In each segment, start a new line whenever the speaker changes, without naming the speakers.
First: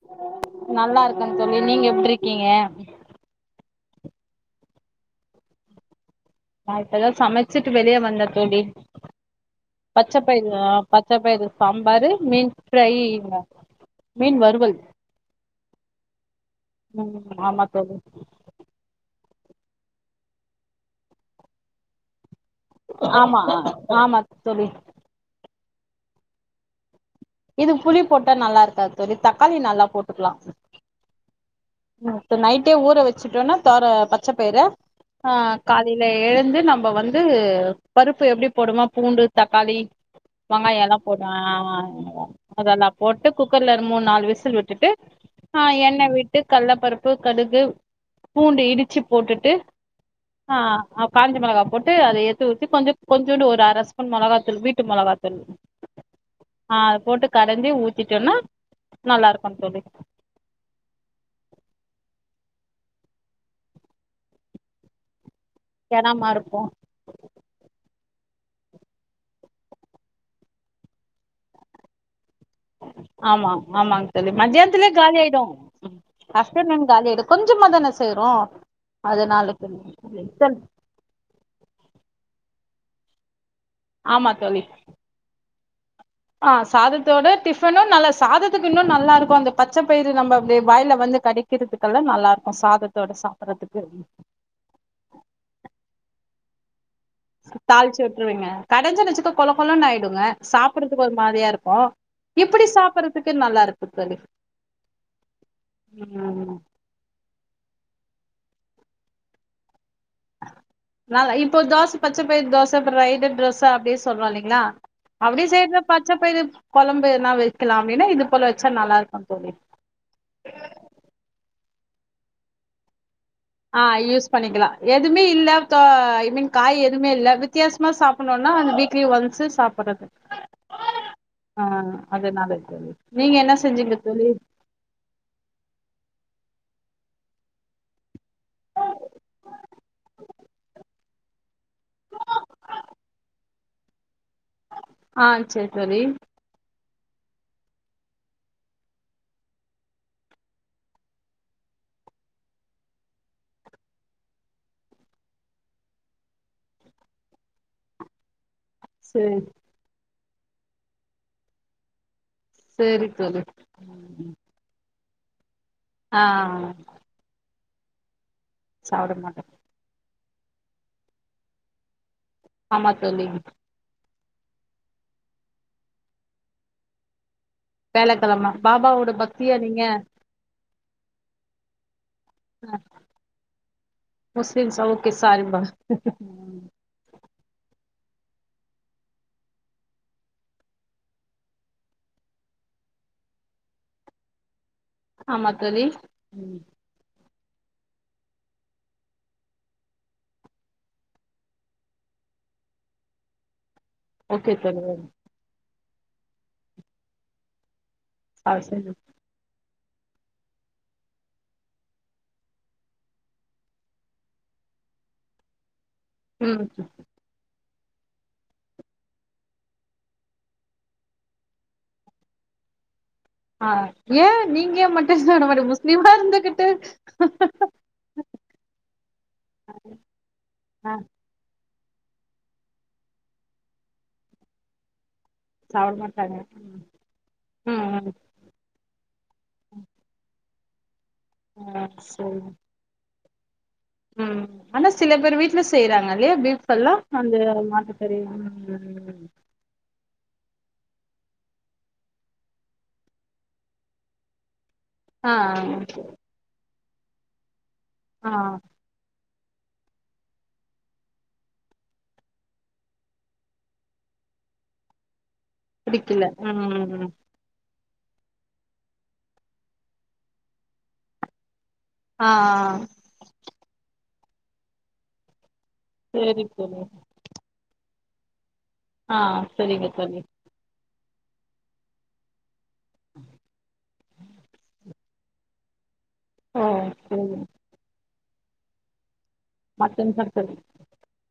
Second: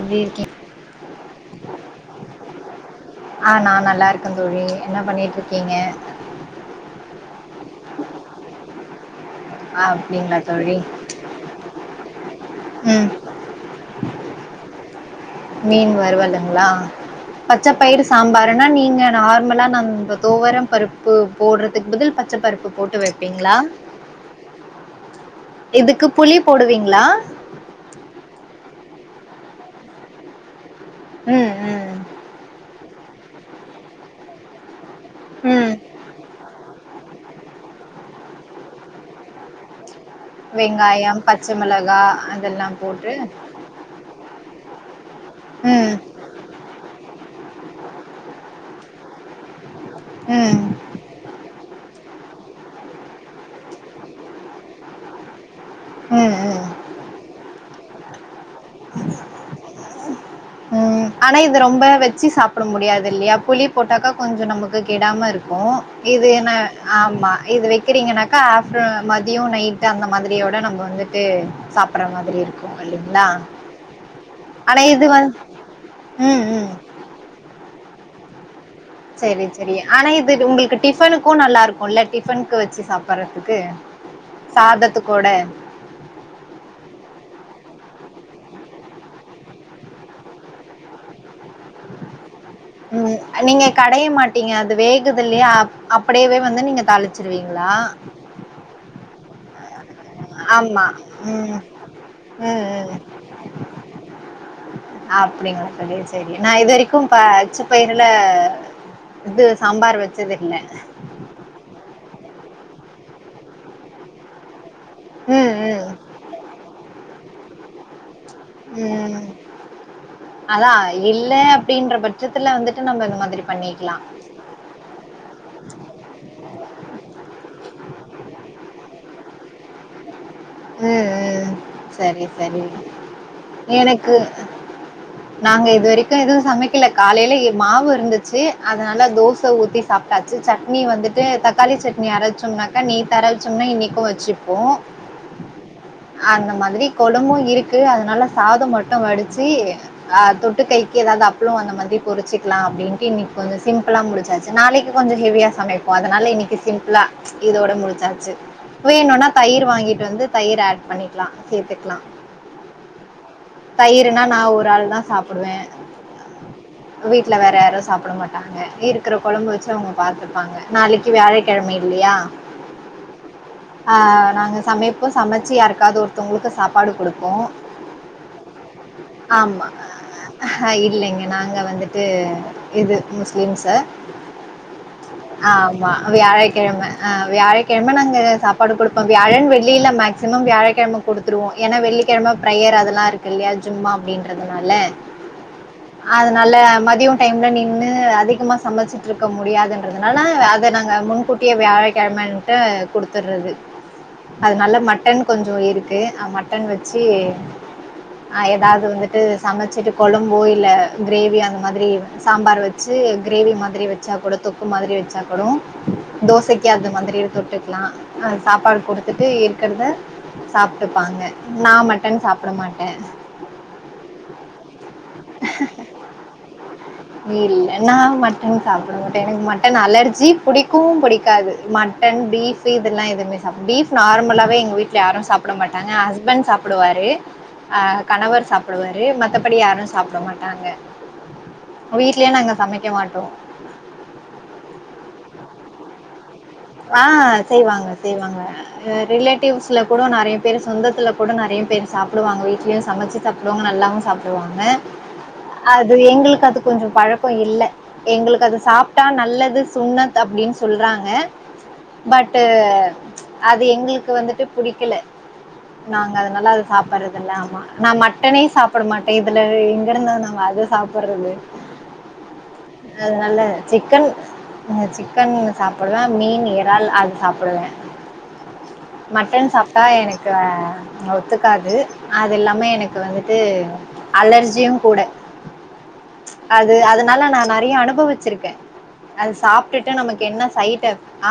எப்டி இருக்கீங்
நல்லா இருக்க தோழி நீங்க எப்டி இருக்கீங்க
ஆ நா நல்லா இருக்கேன் தோழி என்ன பண்ணிட்டு இருக்கீங்க
நா இப்பதா சமச்சுட்டு வெளிய வந்த தோழி
ஆ
பச்ச
அப்டிங்களா
பயிறு
தோழி
பச்சை பயிறு சாம்பாரு மீன் ஃப்ரை
ம்
மீன் வருவல்
மீன் வருவலலுங்களா
ம் ஆமா தோழி
பச்சப்பயிறு சாம்பார் நீங்க நார்மலா ந தோவரம் பருப்பு போடுறதுக்கு பதில் பச்ச பருப்பு போட்டு
ஆமா
வைப்பீங்களா
ஆமா தோழி
இதுக்கு புளி போடுவீங்களா
இதுக்கு புளி போட்டா நல்லா இருக்காது தோழி தக்காளி நல்லா போட்டுக்கலாம்
ம் ம்
நைட்டே ஊற வச்சுட்டோம்னா தோர பச்சப்பயிறு ஆ
ம்
காலை இல்ல எழுந்து நம்ம வந்து பருப்பு எப்டி போடுமா பூண்டு தக்காளி வெங்காய எல்லாம்
வெங்காயம்
போடு அ
பச்ச மிளகா
அ
அதெல்லா
அதெல்லாம் போட்டு குக்கர்ல மூணு நா விசில் விட்டுட்டு ஆ
ம்
எண்ண வி கள்ளப்பருப்பு கடுகு பூண்டு இடிச்சு போட்டுட்டு அ
ம்
காஞ்ச மிளகா போட்டு அத ஏத்து வச்சு கொஞ்ச கொஞ்சோண்டு ஒரு அர ஸ்பூன் மொளகாத்தூள் வீட்டு மொளகா தூள்
ம் ம்
ஆ அது போட்டு கடஞ்சி ஊத்திட்டோனா நல்லா இருக்கும் தோழி
ம் ஆனா இது ரொம்ப வச்சு சாப்ட முடியாது இல்லையா புளி போட்டாக்கா கொஞ்ச நமக்கு கெடாம இருக்கு ஓ இது
கெரமா
என்ன
இருக்கு
ஆமா இது வக்கிறீங்கனாக்கா ஆப்டர்னு மதியம் நைட் அந்த மாதிரியோட நம்ம வந்துட்டு சாப்ப சாப்பற மாரி இருக்கும் இல்லிங்களா ஆனா இது வந்து
ஆப்டர்நூன் காலி ஆயிடு கொஞ்சமாதான செய்யரோ
சரி சரி ஆனா இது உங்கக டிஃபனுக்கும் நல்லா இருக்கும்ல்ல டிஃபனுக்கு வச்சு சாப்பட்றதுக்கு
ஆமா தோழி
சாதத்துக்தோட
ஆ சாதத்தோட டிஃபனும் நல்ல சாதத்துக்கு இன்னு நல்லா இருக்கும் அந்த பச்ச பயிரு நம்ம அப்டியே வாயில்ல வந்து கட கடிக்கறக்கல்லாம் நல்லா இருக்கும் சாதத்தோட
ம்.
சாப்றத்துக்கு
கடைய நீங்க அது வேகுது இல்லையா அப்டியே வந்து நீங்க தாளிச்ச
தாளிச்சி விட்டுருவேங்க கடைஞ்ச நச்சுக்க கொள கொளன்னு ஆயிடுங்க
ஆமா.
சாப்டுறதுக்கு ஒரு மாரியா
ம்.
இருக்கு
ம்,
இப்படி சாப்பறதுக்கு நல்லா இருக்கு தோழி
அப்டிங்களா தோழி சரி
ம்
நான் இது வரைக்கு அப்ப பச்ச பயிரல இது சாம்பார் வச்சது இல்ல
நல்லா இப்போ தோசை பச்ச பயர் தோச இப்பறம் [unintelligible] தோச அப்டினு சொல்றோ இல்லங்கீளா இல்லலைங்களா அப்டியே
ம்
செய்யற
ம்
பச்சை பயறு கொழம்பு என்னா வைக்கலாம்னே இது போல வச்சா நல்லா இருக்கு
ம்
தோழி
அதான் இல்லை அப்டின்ற பட்சத்துல வந்துட்டு நம்ம இந்த மாதிரி பண்ணிக்கலாம்
[unintelligible] பண்ணிக்கலா எதுவுமே இல்ல க ஐ மீன் காய் எதுவுமே இல்ல வித்தியாசமா சாப்டனோனா அந்த வீக்லி ஒன்ஸ் சாப்டுறது
ம் ம்
அ
சரி
அதனால
சரி
[inaudible] நீங்க என்ன செஞ்சீங்க தோழி
நாங்க இது வரைக்கு எதுவு சமைக்கல காலையில மாவு இருந்துச்சு அதனால தோசை ஊத்தி சாப்ட்டாச்சு சட்னி வந்துட்டு தக்காளி சட்னி அரைச்சோம்னாக்கா நேத்து அரைச்சோம்னா இன்னைக்கு வச்சுப்போ
அ சேரி தோழி
அந்த மாதிரி கொழம்மு இருக்கு அதனால சாதம் மட்டும் வடிச்சு அ தொட்டு கைக்கு ஏதாவது அப்பளோ அந்த மாதிரி பொரிச்சுக்கலா அப்டின்ட்டு இன்னைக்கு கொஞ்சம் சிம்பிளா முடிச்சாச்சு நாளைக்கு கொஞ்சொ ஹெவியா சமைப்போ அதனால இன்னைக்கு சிம்பிளா இதோட முடிச்சாச்சு வேணும்ன்னா
சேரி
தயிர் வாங்கிட்டு வந்து தயிர் ஆட் பண்ணிக்கலா சேர்த்துக்கலா
சேரி தோழி
தயிர்னா நான் ஒரு ஆள் தா சாப்டுவே
அ
வீட்டுல வேற யாரு சாப்ட மாட்டாங்க இருக்கிற
சாப்ட மாட்டே
கொழம்பு வச்சு அவங்க பாத்துப்பாங்க நாளைக்கு வியாழக்கிழமை இல்லையா
ஆமா தோழி
அ நாங்க சமைப்போம் சமைச்சு யாருக்காவது ஒருத்தவங்களுக்கு சாப்பாடு குடுப்போ
வியாழக்கிழமை பாபாவோட பக்தியா நீங்க
அ இல்லைங்க நாங்க வந்துட்டு இது முஸ்லிம்ஸ
முஸ்லிம்ஸா ஓகே சாரிபா
ஆமா வியாழகிழமை அ வியாழக்கிழமை நாங்க சாப்பாடு குடுப்போ வியாழன் வெள்ளில மேக்சிமம் வியாழக்கிழமை குடுத்துருவோ ஏன்னா வெள்ளிக்கிழமை ஃபிர்யர் அதெல்லா இருக்கு இல்லையா ஜும்மா அப்டின்றதுனால
ஆமா தோழி
அதுனனல
ம்
மதியம் டைம்ல நின்னு அதிகமாக சமச்சுட்டு இருக்க முடியாதுன்றதுனால அத நாங்கள் முன்கூட்டியே வியாழக்கிழமை [inaudible] குடுத்துடுறது
ஓகே
அது நல்ல
தோழி
மட்டன் கொஞ்சி இருக்கு மட்டன் வச்சு அ
ஆ
ஏதாவது
சரி
வந்து சமைச்சிட்டு கொழம்போ இல்ல கிரேவி அந்த மாதிரி சாம்பார் வச்சு கிரேவி மாதிரி வச்ச ஒரு தொக்கு மாதிரி வச்சா கூட தோசைக்கு
ம்
அந்த மாதிரி தொட்டுக்கலாஅ சாப்பாடு குடுத்துட்டு இருக்கிறத சாப்பிட்டுப்பாங்க நான் மட்டன் சாப்பட மாட்டே
அ ஏ நீங்க மட்டன் சாப்படமாட் முஸ்லீம்மா இருந்துகிட்டு
நா மட்டன் சாப்பட மாட்டே எனக்கு மட்டன் அலர்ஜி பிடிக்கும்வு
ஆ
பிடிக்காது மட்டன் பீஃப் இதெல்லா எதுமே சாப் ஃபீப் நார்மலாவே எங்க வீட்டு யாரு சாப்ட மாட்டாங்க ஹஸ்பண்ட் சாப்டுவாரு
ம் ம்
கணவர் சாப்ப சாப்டுவாரு மத்தபடி யாரு சாப்பட மாட்டாங்க
ஆ
வீடலயே
சரி
நாங்க சமைக்க மாட்டோ
ம் ஆனா சில பேர் வீட்டுல செய்யறாங்க இல்லையா ஃபீப்
ஆ செய்வாங்க செய்வாங்க அ
ம்
ரிலேட்டிவ்ஸ் ல கூட நெறைய பேர் சொந்தத்துல கூட நெறைய பேர் சாப்புடுவாங்க வீட்லயு சமச்சு சாப்புடுவாங்க நல்லாவு சாப்புடுவாங்க
ஆ
அது எங்களுக்கு அது கொஞ்சோ பழக்க இல்ல
ஆ
எங்களுக்கு அது சாப் ட்டா நல்லது சுன்னத் அப்டின்னு சொல்றாங்க பட்டு் அது எங்களுக்கு வந்துட்டு புடிக்கல நாங்க
பிடிக்கல
அதனால அத
ம்
சாப்படுறதுல்ல ஆமா நா மட்டனே சாப்புட மாட்டே இதுல எங்க இருந்த நாங்க அது சாப்பிடுறது
ஆ அ
அதுனல்ல சிக்கன் சிக்கன் சாப்புடுவே
சரி
மீன்
தோழி
ஏறால் அது சாப்புடுவே
ஆ
மட்டன் சாப்ட்டா
சரிங்க தோழி
எனக்கு ஒத்துக்காது அது எல்லாமே எனக் கு வந்துட்டு அலர்ஜியு கூட
ஓ
அது
சரி
அதனால நா நெறைய அனுபவிச்சிருக்கே அது சாப்ட்டுட்டு
மட்டன்
நமக்கு என்ன
சாப்டது
சைடு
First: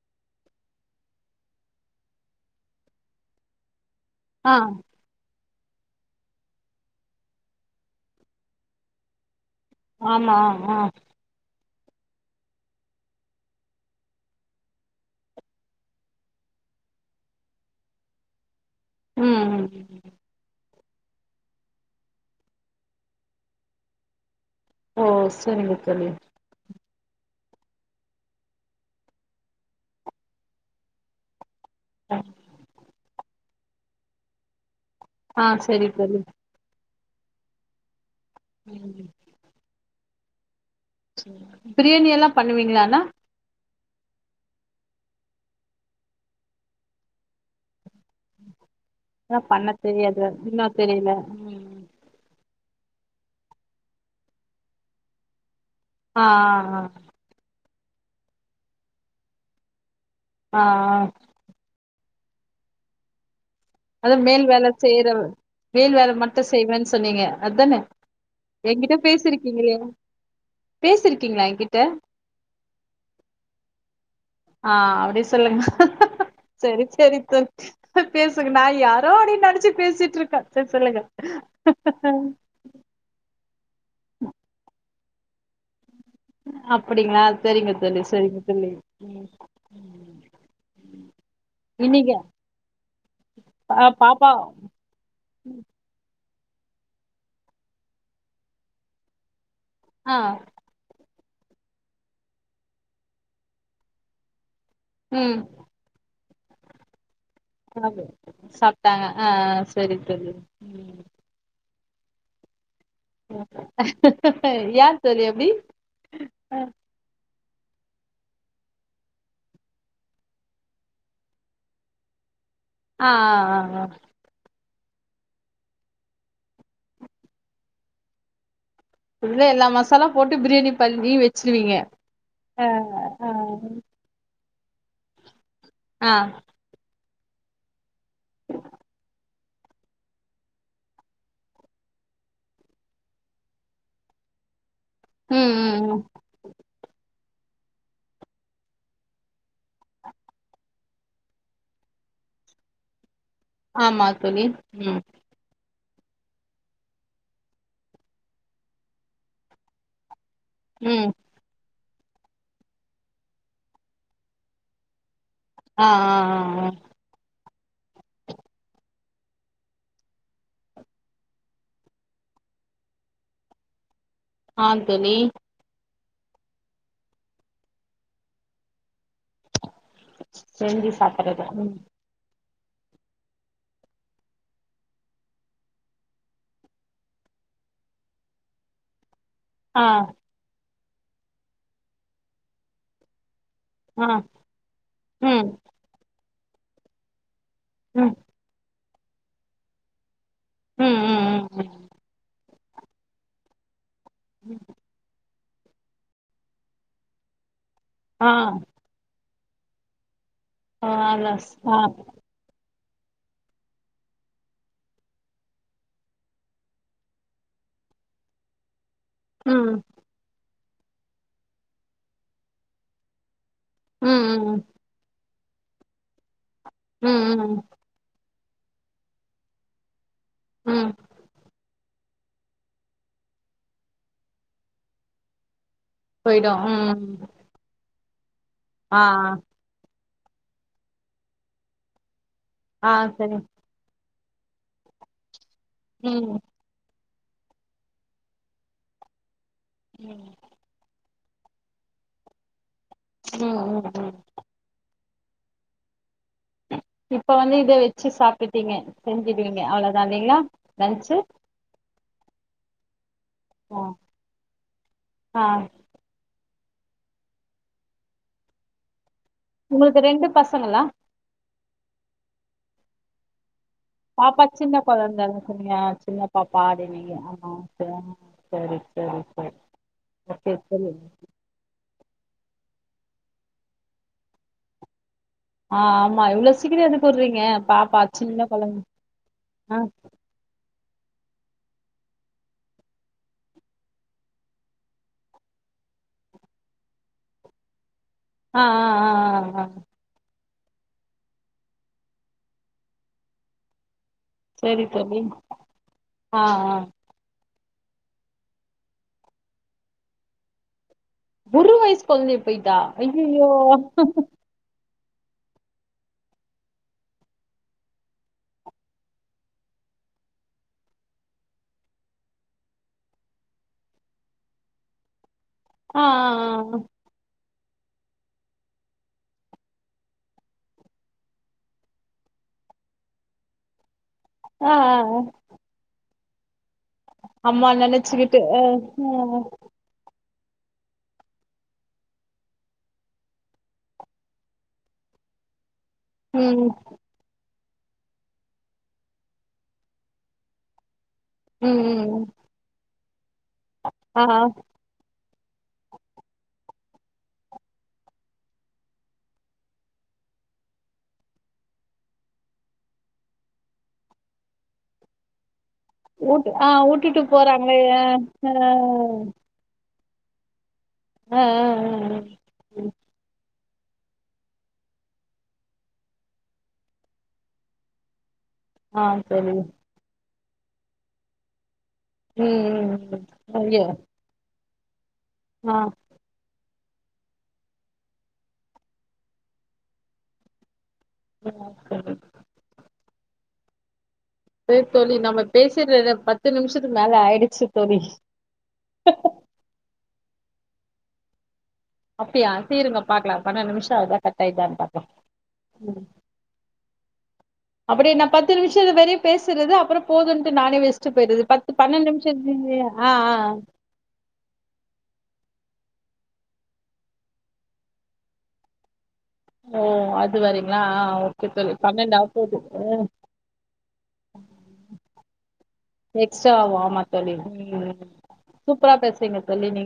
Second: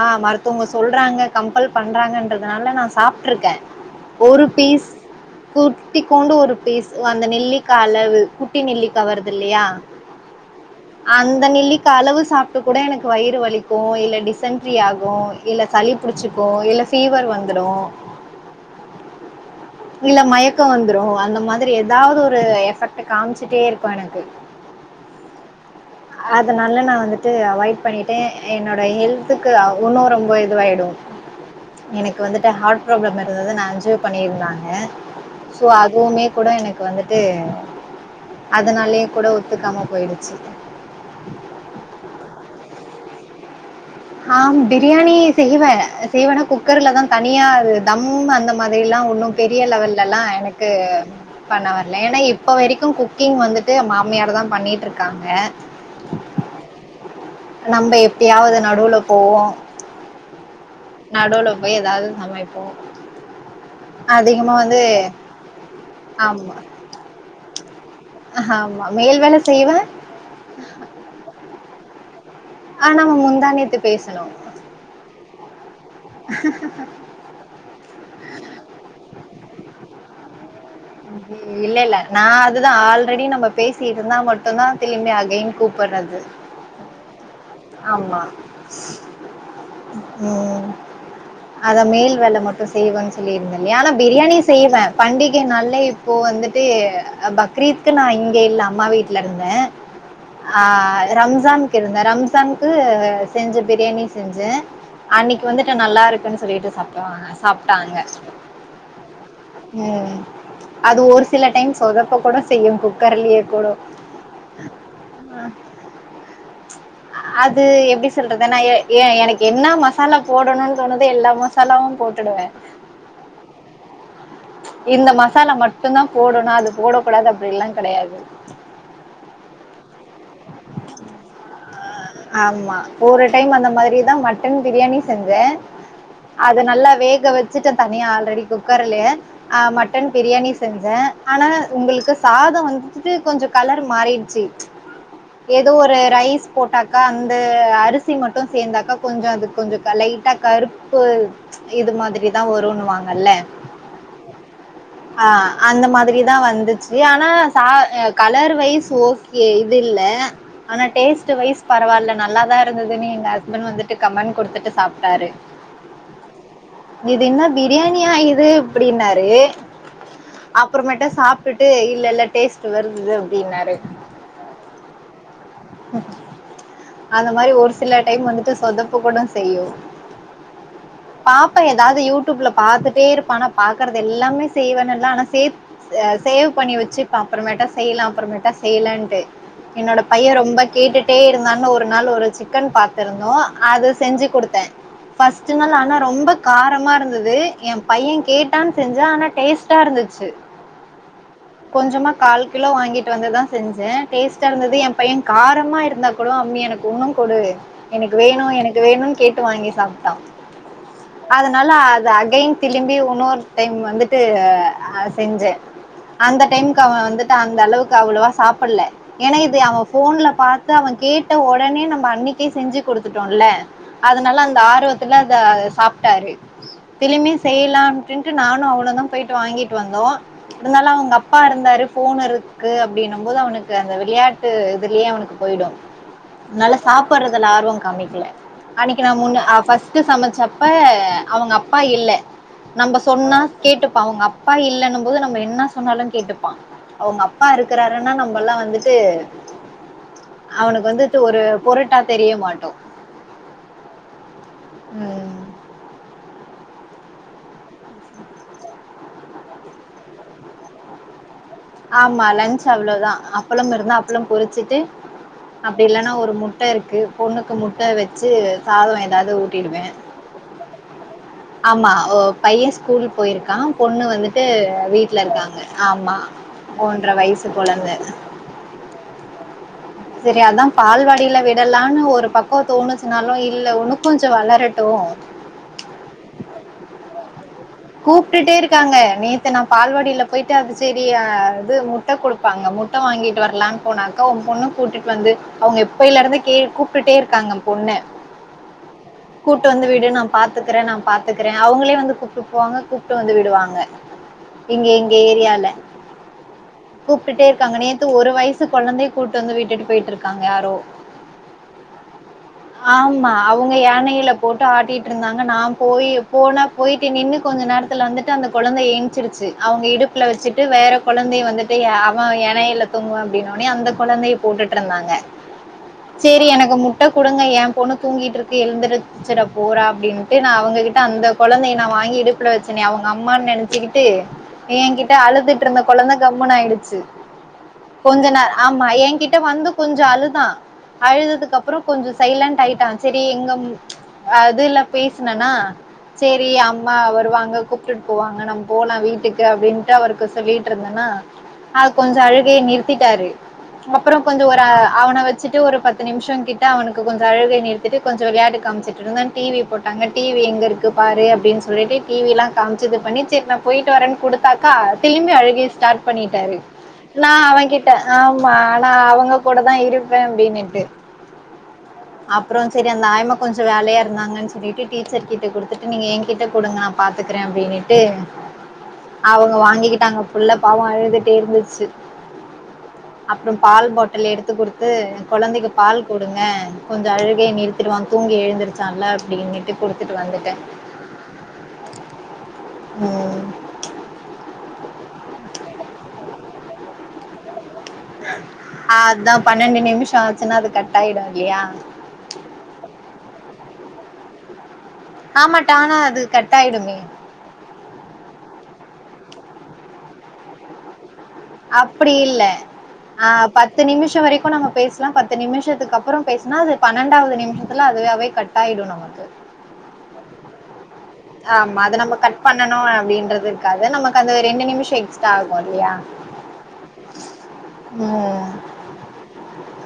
ஆ மருத்துவங்க சொல்றாங்க கம்பல் பண்றாங்கன்றதுனால நா சாப்ட்டுருக்கே ஒரு
ஆ
பீஸ் குட்டிக்கோண்டு ஒரு பீஸ் அந்த நெல்லிக்கா அளவு குட்டி நெல்லிக்கா வரதுல்லையா
ஆமா ஆ
அந்த நெல்லி அளவு சாப்ட்டு கூட எனக்கு வயிறு வலிக்கு இல்ல டிசன்ட் ரிஆகு இல்ல சளி புடிச்சுக்கு இல்ல ஃபீவர் வந்துடு
ம்
இல்ல மயக்க வந்துரு அந்த மாதிரி எதாவது ஒரு எஃபெக்ட் காமிச்சுட்டே இருக்கு எனக்கு
ஓ செரிங்க தோழி
அதனால நா வந்துட்டு அவாய்ட் பண்ணிட்டே என்னோட ஹெல்த் துக்கு ஒன்னு ரொம்ப இதுவாயிடு எனக்கு வந்துட்டு ஹார்ட் ப்ராபாளம் இருந்தது நான அஞ்சி யோ பண்ணியிருந்தாங்க
ஆ
சோ
சரி தோழி
அதுவுமே கூட எனக்கு வந்து ட்டு அதுனாலயே கூட ஒத்துக்காம போயிடுச்சு
பிரியாணி எல்லா பண்ணுவீங்களாண்ணா
ஆ பிரியாணி செய்வே செய்வேனா குக்கர்ல தா தனியா தம்மு அந்த மாதிரில்லா ஒன்னும்
ஆனா
பெரிய
பண்ண
லெவல்லல்லா
தெரியாது இன்னு
எனக்கு
தெரியல
பண்ண
ம்
வர்ல ஏன்னா இப்ப வரைக்கு குக்கிங் வந்துட்டு மாமியார் தா பண்ணிட்டு இருக்காங்க
ஆ ஆ அ
நம்ம எப்பயாவது நடுவுல போவோ
ஆ அ
நடுவுல போய் ஏதாவது சமைப்போ
அத மேல் வேல செய்யற மேல் வேல மட்டு
ஆமா.
செய்வேன்னு சொன்னீங்க அதானே
ஆமா.
எங்கிட்ட
மேல் வேலை
பேசிருக்கீங்களே
செய்வேன்.
பேசிருக்கீங்களா எங்கிட்ட
ஆ நம்ம முந்தானேத்து பேசுனோ
ஆ அப்டி சொல்லுங்க சரி சரி சரி பேச [unintelligible] நா யாரோ அப்டின்னு நெனச்சி பேசிட்டு இருக்கே சர் சொல்லுங்க
அதுதா ஆல்ரெடி நம்ம பேசி இருந்தா மட்டுதா திரும்பி அகைன் கூப்புட்றது
அப்டிங்களா சரிங்க தோழி
ஆமா
சரிங்க தோழி
ம் அத மேல்
இன்னைக்கு
வேல மட்டு செய்வேன்னு சொல்லி இருந்தேன்லயா
ஆ
ஆனா
பாப்பா
பிரியாணி செய்வே பண்டிகை நாள்ல இப்போ வந்துட்டு பக்ரீத்துக் நா இங்க இல்ல அம்மா வீட்ல இருந்தே
ஆ
ஆ ரம்சான்கு இருந்தே ரம்சான்கு செஞ்ச பிரியாணி செஞ்சே
ம்
அன்னிக்கு வந்துட்டு நல்லா இருக்குன்னு சொல்லிட்டு சாப்புடுவாங்க சாப்ட்டாங்க
சாப்ட்டாங்க ஆ சரி
ம்
தோழி
அது ஒரு சில டைம் சொதப்ப கூட செய்யு கு
ஏ தோழி அப்டி
அது எப்டி சொல்றது நா ஏ எனக்கு என்ன மசாலா போடணுனு தோணுதோ எல்லா ம சாலாவு போட்டுடுவே
ஆ ஆ ஆ ஆ
இந்த மசாலா மட்டு தா போடணு அது போட கூடாது அப்டில்லா கெடையாது
இப்டிதா எல்லா மசாலா போட்டு பிரியாணி பண்ணி வச்சிருவீங்க ஆ ஆ
இப்பதா மட்டன் பிரியாணி செஞ்சே
ஆ
அத நல்லா வேக வச்சுட்டே தனியா ஆல்ரெடி குக்கர்லயே ஆ மட்டன் பிரியாணி செஞ்சே ஆனா உங்களுக்கு சாதம் வந்து கொஞ்சோ கலர் மாறிடுச்சு
ம்
ஏதோ
ம்
ஒரு
ம்
ரைஸ் போட்டாக்கா அந்த அரிசி மட்டு சேந்தாக்கா கொஞ்சோ அது கொஞ்சோ லைட்டா கருப்பு இது மாதிரிதா வருனுவாங்கல்ல
ஆமா தோழி ம்
ஆ அந்த மாதிரி தா வந்துச்சு ஆனா சா கலர் வைஸ் ஓ கே இது இல்ல ஆனா
ம்
டேஸ் ட்டு வய்சு பரவாயில்ல நல்லாதா இருந்ததுன்னு எங்க ஹஸ்பண்ட் வந்துட்டு கமெண்ட் குடுத்துட்டு சாப்ட்டாரு
ஆ ஆ ஆ
இது என்ன பிரியாணியா இது இப்டின்னாரு அப்புறமேட்டு சாப்ட்டுட்டு இல்ல இல்ல டேஸ்ட் வருது அப்டின்னாரு
ஆ தோழி
அந்த மாரி ஒரு சில டைம் வந்துட்டு சொதப்ப கூட செய்யு
செஞ்சு சாப்புறதா ம்
யூடியூப்ல பாத்துட்டே இருப்பா ஆனா பாக்குறது எல்லாமே செய்வேனுல்ல ஆனா சே ஆ சேவ் பண்ணி வச்சுப்பே அப்புறமேட்டா செய்லா அப்புறமேட்டா செய்லான்ட்டு
ஆ
என்னோட பைய ரொம்ப கேட்டுட்டே இருந்தான்னு ஒரு நாள் ஒரு சிக்கன் பாத்துருந்தோ அது
ஆ
செஞ்சு கொடுத்தே
ம்
ஃப்ஸ்ட் நாள் ஆனா ரொம்ப காரமா இருந்தது எ பைய
ம்
கேட் டானு செஞ்சே ஆனா டேஸ்டா இருந்துச்சு
ம் ம் ம் ம்
கொஞ்சமா கால் கிலோ வாங்கிட்டு வந்துதா செஞ்சே டேஸ்டா இருந்தது எ பைய காரமா இருந்தா கூட அம்மி எனக்கு இன்னு கொடு எனக்கு
ஆ
வேணு எனக் கு வேணுனு கேட்டு வாங்கி சாப்ட்டா
ஆ லஸ்
அதனால
ஆ
அது அகைன் திழும்பி இன்னொரு டைம் வந்துட்டு செஞ்சே அந்த டைமுக்கு அவ வந்துட்டு அந்த அளவுக்கு அவ்ளவா சாப்பல ஏனா இது
ம்
அவ ஃபோன்ல பாத்து அவ கேட்ட ஒடனே நம்ம அன்னிக்கே செஞ்சு குடுத்துட்டோல
ம்
அதனால அந்த
ம்
ஆர்வத்துல அத சாப்ட்டாரு
ம்
திளிம்பி
ம் ம்
செய்லான் அப்டின்ட்டு நானு அவனுதா போயிட்டு வாங்கிட்டு வந்தோ இருந்தாலு
ம்
அவுங்க அப்பா இருந்தாரு ஃபோன் இருக்கு அப்டின்னு போது அவனுக்கு அந்த வெளையாட்டு இதுலயே அவனுக்கு போயிடு
போயிடு
நல்லா
ம்
சாப்புறதுல ஆர்வம் காமிக்கல
ஆ
அன்னிக்கு நா முன்னு நா ஃப்ஸ் ட்டு சமைச்சப்ப அவுங்க அப்பா இல்ல
ஆ
நம்ம
சரி
சொன்னா கேட்டுப்பா அவுங்க அப்பா இல்லன்னு போது நம்ம என்ன சொன்னாலு
ம்
கேட்டுப்பா அவுங்க அப்பா இருக்கறாருன்னா நம்ம எல்லா வந்துட்டு
ம்
அவனுக்கு வந்துட்டு ஒரு பொருட்டா தெரிய மாட்டோ
ம் ம் ம்
ம்.
இப்போ வந்து இத வெச்சு சாப்டுட்டீங்க செஞ்சுடுவீங்க அவ்ளோதா இல்லைங்ளா லன்ச்சு
ஆமா லன்ச் அவ்ளோதா அப்பளம்
ஆ
இருந்தா அப்பளம் பொரிச்சிட்டு
ஆ
ப்டி இல்லன்னா ஒரு முட்ட இருக்கு பொண்ணுக்கு முட்ட வச்சு சாத ஏதாவது ஊ
உங்களுக்கு ரெண்டு பசங்களா
ஆமா ஒ பைய ஸ்கூல் போயிருக்கா பொண்ணு
பாப்பா
வந்துட்டு
சின்ன
வீட்ல
கொழந்தன்னு
இருக்காங்க
சொன்னீங்க
ஆம்மா
சின்ன பாப்பா
ஒன்ற
அப்டின்னீங்க ஆமா
வயசு கொழந்த
சரி சரி சரி சரி
சரி அதா பால்வாடில இதெல்லாமே ஒரு பக்கோ தோணுச்சுனாலு இல்ல உன்னு கொஞ்சோ வளரட்டு
ஆம்மா இவ்ளோ சீக்ரோ எந்து போட்றீங்க
கூப்டுட்டே இருக்காங்க நேத்து நா
ஆ
பால்வாடில போய்ட்டா அது சரி அ இது முட்ட குடுப்பாங்க முட்ட வாங்கிட்டு வரலான் போனாக்கா ஒம் பொண்ண கூட்டிட் வந்து அவுங்க எப்பலே இருந்தே கே கூப்டுட்டே இருக்காங்க எம் பொண்ண
அ அ அ
கூட்டு வந்து விடு நா பாத்துக்றே நா பாத்க்றே அவுங்களே வந்து கூ ட்டு போவாங்க கூப்ட்டு வந்து விடுவாங்க
சரி
இங்க எங்க
தோழி
ஏரியால
ஆ ஆ
கூப்டுட்டே இருக்காங்க நேத்து ஒரு வயசு கொழந்தைய கூட்டு வந்து விட்டுட்டு போயிட்ருக்காங்க யாரோ
ஒரு வயசு கொழ்ந்தய போயிட்டா
ஆமா
ஐயய்யோ
அவங்க யானையில போட்டு ஆட்டிட்டு இருந்தாங்க நா போய் போன போயி ட்டு நின்னு கொஞ்ச நேரத்ல வந்துட்டு அந்த கொழந்தை என்ச்சிருச்சு அவுங்க இடுப்புல வச்சிட்டு வேற கொழந்தைய வந்துட்டு அவ எணையில தூங்குவா அப்டினனுனே அந்த கொழந்தைய போட்டுட்ருந்தாங்க
ஆ ஆ
சேரி எனக்கு மு ட்ட குடுங்க எம் பொண்ணு தூங்கிட்ருக்கு எழ்ந்திரச்ச போறா அப்டின்ட்டு நா அவுங்ககிட்ட அந்த கொழந்தைய நா வாங்கி இடுப்புல வச்சேனோ அவுங்க அம்மான் நெனைச்சுக்கிட்டு
ஆ ஆ
எங்கிட்ட
ஆ
அழுது ட்ருந்த கொழந்த கம்முனு ஆயிடுச்சு
அம்மா
கொஞ்ச
நெனச்சுக்கிட்டு
நேர்
அ
ஆம்மா
ஆ
எங்கிட்ட வந்து கொஞ்ச அழுதா அழுதுதுக்கு அப்றோ கொஞ்ச சைலண்ட் ஆயிட்டா செரி எங்க அதுல்லா பேசனனா சரி
ம்
அ ம்மா வருவாங்க கூப்டுட் போவாங்க நம் போலா வீட்டுக்கு அப்டின்ட்டு அவருக்கு சொல்லிட்ருந்தன்னா
ம்
அது கொஞ்சோ
ம்
அழுகைய நிறுத்திட்டாரு அப்றோ
ஆ
கொஞ்ச ஒரு அ அவன வச்சுட்டு ஒரு பத் து நிம்ஷ கிட்ட அவனுக்கு கொஞ்ச அழுகைய நிறுத்திட்டு கொஞ்ச விளையாட்டு காமிச்சிட் இருந்தேன் டி வி போட்டாங்க டி வி எங்க இருக்கு பாரு அப்டின் சொல்லிட்டு டி விலா காம்ச்சு இது பண்ணி செரி நா போயிட்டு வரேன் குடுத்தாக்கா திரும்பி அழுகய ஸ்டா ட்
வுட்டு
பண்ணிட்டரு
ஆ வுட்டுட்டு
நா
போறாங்களே
அவங்கிட்ட
அ
ஆம்மா ஆனா
ஆ
அவுங்க கூட தா இருப்பே அப்டின்னுட்டு
அ அ அ அ
அப்றோ செரி அந்த ஆயமா கொஞ்ச வேலையா இருந்தாங்கன் சொல்லிட்டு டீச்சர்கிட்ட குடுத்துட்டு நீங்கள் எங் க கிட்ட குடுங்க நா பாத்துக்கிறே அப்டின்னுட்டு
ஆ ஆ சரி
அவுங்க வாங்கிக்கிட்டாங்க புள்ள பாவோ அழுதுட்டே இருந்துச்சு
ம் ம் ம்
அப்றம்
ஐயோ
பால் பாட்டலு எடுத்து குடுத் து கொழந்தைக்கு
ஆ
பால் குடுங்க கொஞ்சோ அழுகய நிறுத்திடுவா தூங்கி எழுந்திருச்சான்ல அப்டின்னுட்டு குடுத்துட்டு வந்துட்டே
அ செரி
ம்
சேரி தோழி நம்ம பேசட்றந்த பத்து நிம்ஷத்துக்கு மேல ஆயிடுச்சு தோழி
அதா பன்னெண்டு நிமிஷ ஆச்சுனா அது கட் ஆயிடு இல்லையா
அப்டியா சே இருங்க பாக்லா பன்னெண் நிமிஷ அதா கட் ஆயிடுதா பா
ஆமா தானா அது கட் ஆயிடுமே
அப்புடி நா பத்து நிமிஷோ அது வரையு பேசுறது அப்பறோ போதுன்ட்டு நானே வச்சுட்டு பெயறது பத்து பன்னெண்டு நிமிஷோ இல் [inaudible] ஆ ஆ
பத்து நிமிஷோ வரைக்கு நம்ம பேசுலா பத்து நிமிஷத்துக்கு அப்பறோ பேசுனா அது பன்னெண்டாவது நிமிஷத்துல அதுவாவே கட் டாயிடு நமக்கு
ஓ அது வரீங்களா அ ஒ
ஆமா அத நம்ம கட் பண்ணணு அப்டின்றது இருக்காது நமக்கு அந்த ரெண்டு நிமிஷோ எக்ஸ்ட்ரா ஆகு இல்லியா
எக்ஸ்ட்ரா ஆவு ஆமா தோழி ம் ம் சூப்பரா பேசுறீங்க தோழி நீங்